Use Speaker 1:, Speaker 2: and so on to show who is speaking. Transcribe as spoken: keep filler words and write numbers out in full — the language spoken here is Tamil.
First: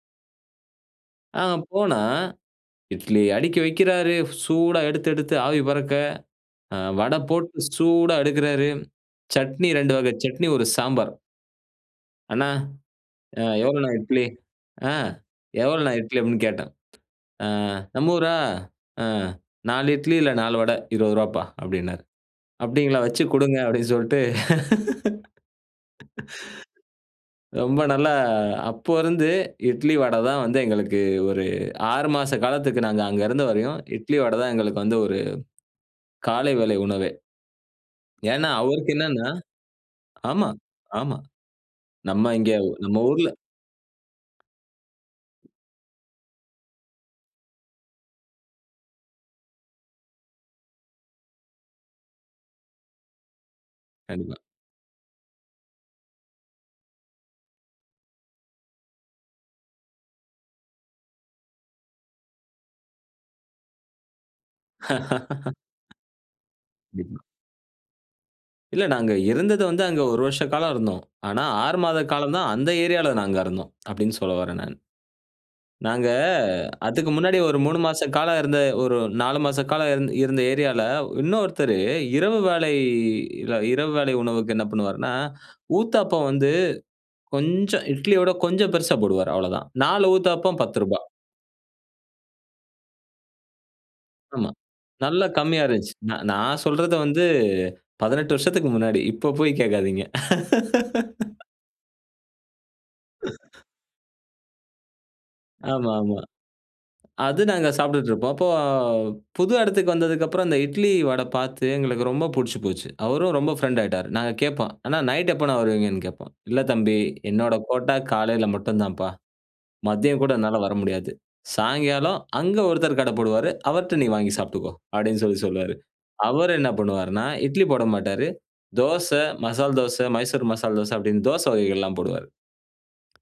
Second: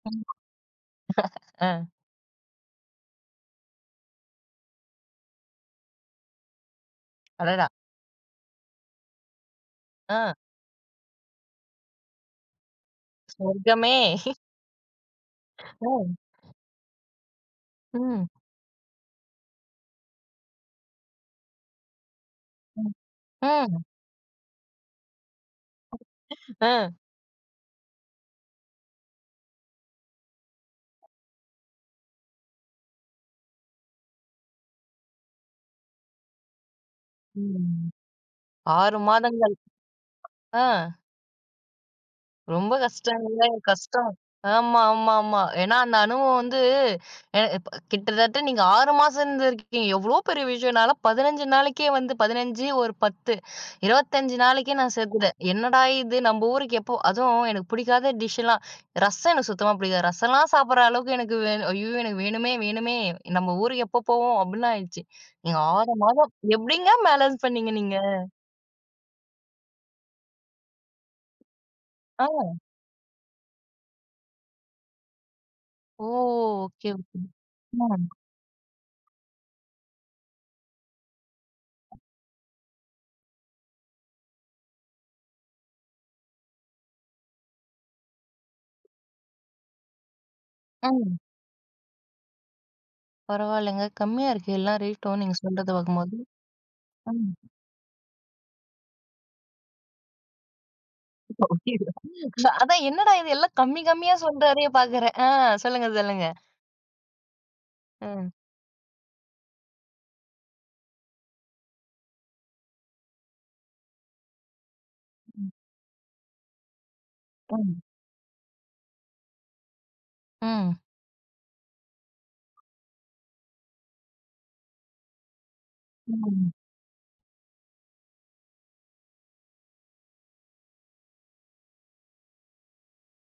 Speaker 1: ஆமா.
Speaker 2: அ,
Speaker 1: அ.
Speaker 2: போனா, இட்லி அடிக்கி வக்கிறாரு, சூடா எடுத்து எடுத்து ஆவி பறக்க, அ, வடை போட்டு
Speaker 1: அடடா!
Speaker 2: சூடா எடுக்குறாரு. சட்னி ரெண்டு வகை
Speaker 1: அ.
Speaker 2: சட்னி, ஒரு சாம்பார். "அண்ணா, அ, எவ்வளவுனா
Speaker 1: சொர்க்கமே!
Speaker 2: இட்லி? அ,
Speaker 1: ஓ!
Speaker 2: எவ்வளவுனா இட்லி?" அப்டினு கேட்டேன். அ, "நம்ம
Speaker 1: ம்.
Speaker 2: ஊரா? அ, நாலு இட்லி இல்ல நாலு வடை. இருவது ரூவாபா" அப்டின்னாரு.
Speaker 1: ம்.
Speaker 2: "அப்டிங்களா, வச்சு குடுங்க."
Speaker 1: ம்.
Speaker 2: அப்டினு சொல்லிட்டு.
Speaker 1: அ.
Speaker 2: ரொம்ப நல்லா, அப்ப இருந்து இட்லி வடதான் வந்து, எங்களுக்கு ஒரு ஆறு மாச காலத்துக்கு, நாங்க அங்க இருந்தவரையும் இட்லி வட தான், எங்களுக்கு வந்து ஒரு, காலை வேளை உணவே.
Speaker 1: ம்.
Speaker 2: ஏனா, அவருக்கு
Speaker 1: ஆறு
Speaker 2: என்னன்னா
Speaker 1: மாதங்கள்.
Speaker 2: ஆமா,
Speaker 1: அ.
Speaker 2: ஆமா. நம்ம இங்கேவ்
Speaker 1: ரொம்ப
Speaker 2: நம்ம ஊர்ல
Speaker 1: கஷ்டங்கில்ல, கஷ்டம். ஆமா, ஆமா, ஆமா. ஏன்னா அந்த அனுபவம் வந்து, எ ப கிட்டத்தட்ட நீங்க ஆறு மாசம் இருந்துருக்கீங்க. எவ்ளோ பெரிய விஷயம்! நான்லாம் பதினஞ்சு நாளைக்கே வந்து பதினஞ்சு, ஒரு பத்து.
Speaker 2: கண்டிப்பா.
Speaker 1: இருபத்தஞ்சு நாளைக்கே நான் சேத்துட்டேன். "என்னடா இது! நம்ம ஊருக்கு எப்போ?" அதுவும் எனக்கு புடிக்காத டிஷ்லாம், ரசம் எனக்கு சுத்தமா பிடிக்காது. ரசலாம் சாப்டுற அளவுக்கு எனக்கு வேணும். "ஐய்யய்யோ! எனக்கு வேணுமே, வேணுமே. நம்ம ஊருக்கு எப்போ போவோம்?" அப்டின்னு ஆயிடுச்சு. நீங்க ஆறு மாதம். எப்டிங்க
Speaker 2: கண்டிப்பா.
Speaker 1: பேலன்ஸ் பண்ணீங்க நீங்க?
Speaker 2: இல்ல நாங்க இருந்தது வந்து, அங்க ஒரு வருஷ காலம் இருந்தோம். ஆனா, ஆறு மாத காலந்தான்
Speaker 1: அ!
Speaker 2: அந்த ஏரியால நாங்க இருந்தோம், அப்டின்னு சொல்லவறேன் நான்.
Speaker 1: ஓ!
Speaker 2: நாங்க,
Speaker 1: ஓகே,
Speaker 2: அதுக்கு
Speaker 1: ஓகே.
Speaker 2: முன்னாடி ஒரு மூணு
Speaker 1: ம்.
Speaker 2: மாச காலம் இருந்த, ஒரு நாலு மாச காலம் இருந் இருந்த ஏரியால இன்னொருத்தரு இரவு வேளை இர இரவு வேளை உணவுக்கு என்ன பண்ணுவாருன்னா, ஊத்தாப்பம் வந்து, கொஞ்சம் இட்லியோட கொஞ்சம் பெருசா போடுவாரு அவ்வளவுதான். நாலு ஊத்தாப்பம் பத்து ருபா
Speaker 1: அம். பரவாயில்லங்க. கம்மியா
Speaker 2: ஆமா.
Speaker 1: இருக்கு, எல்லா ரேட்டும்.
Speaker 2: நல்லா
Speaker 1: நீங்க
Speaker 2: கம்மியா
Speaker 1: சொல்றத
Speaker 2: இருந்துச்சு. நா
Speaker 1: பாக்கும்போது.
Speaker 2: நான் சொல்றது வந்து
Speaker 1: ம்.
Speaker 2: பதினெட்டு வருஷத்துக்கு முன்னாடி. இப்ப போய் கேக்காதீங்க.
Speaker 1: ஓ! அப்டியா, அதான் என்னடா இது எல்லாம் கம்மி கம்மியா சொல்றாரே பாக்குறேன். அ, சொல்லுங்க.
Speaker 2: ஆமா, ஆமா.
Speaker 1: சொல்லுங்க.
Speaker 2: அது நாங்க சாப்டுட்டு இருப்போம்.
Speaker 1: ம்.
Speaker 2: அப்போ புது எடத்துக்கு வந்ததுக்கப்பறம், அந்த இட்லி, வடை பாத்து எங்களுக்கு ரொம்ப புடிச்சி போச்சு. அவரும் ரொம்ப ஃப்ரண்ட் ஆயிட்டாரு. நாங்க கேப்போம், "அண்ணா நைட்
Speaker 1: ம்.
Speaker 2: எப்பண்ணா வருவீங்கன்னு?" கேப்போம். "இல்ல தம்பி, என்னோட
Speaker 1: ம்.
Speaker 2: கோட்டா காலையில மட்டுந்தாப்பா. மதியம் கூட என்னால
Speaker 1: ம்.
Speaker 2: வரமுடியாது. சாயங்காலம் அங்க ஒருத்தர் கடை போடுவாரு. அவர்ட்ட நீ வாங்கி சாப்ட்டுக்கோ." அப்டின்னு சொல்லி சொல்லுவாரு.
Speaker 1: ம்.
Speaker 2: அவர் என்ன பண்ணுவாருனா, இட்லி போடமாட்டாரு. தோச, மசால் தோச, மைசூர் மசால் தோச அப்டின்னு, தோச வகைகள்லாம் போடுவார்.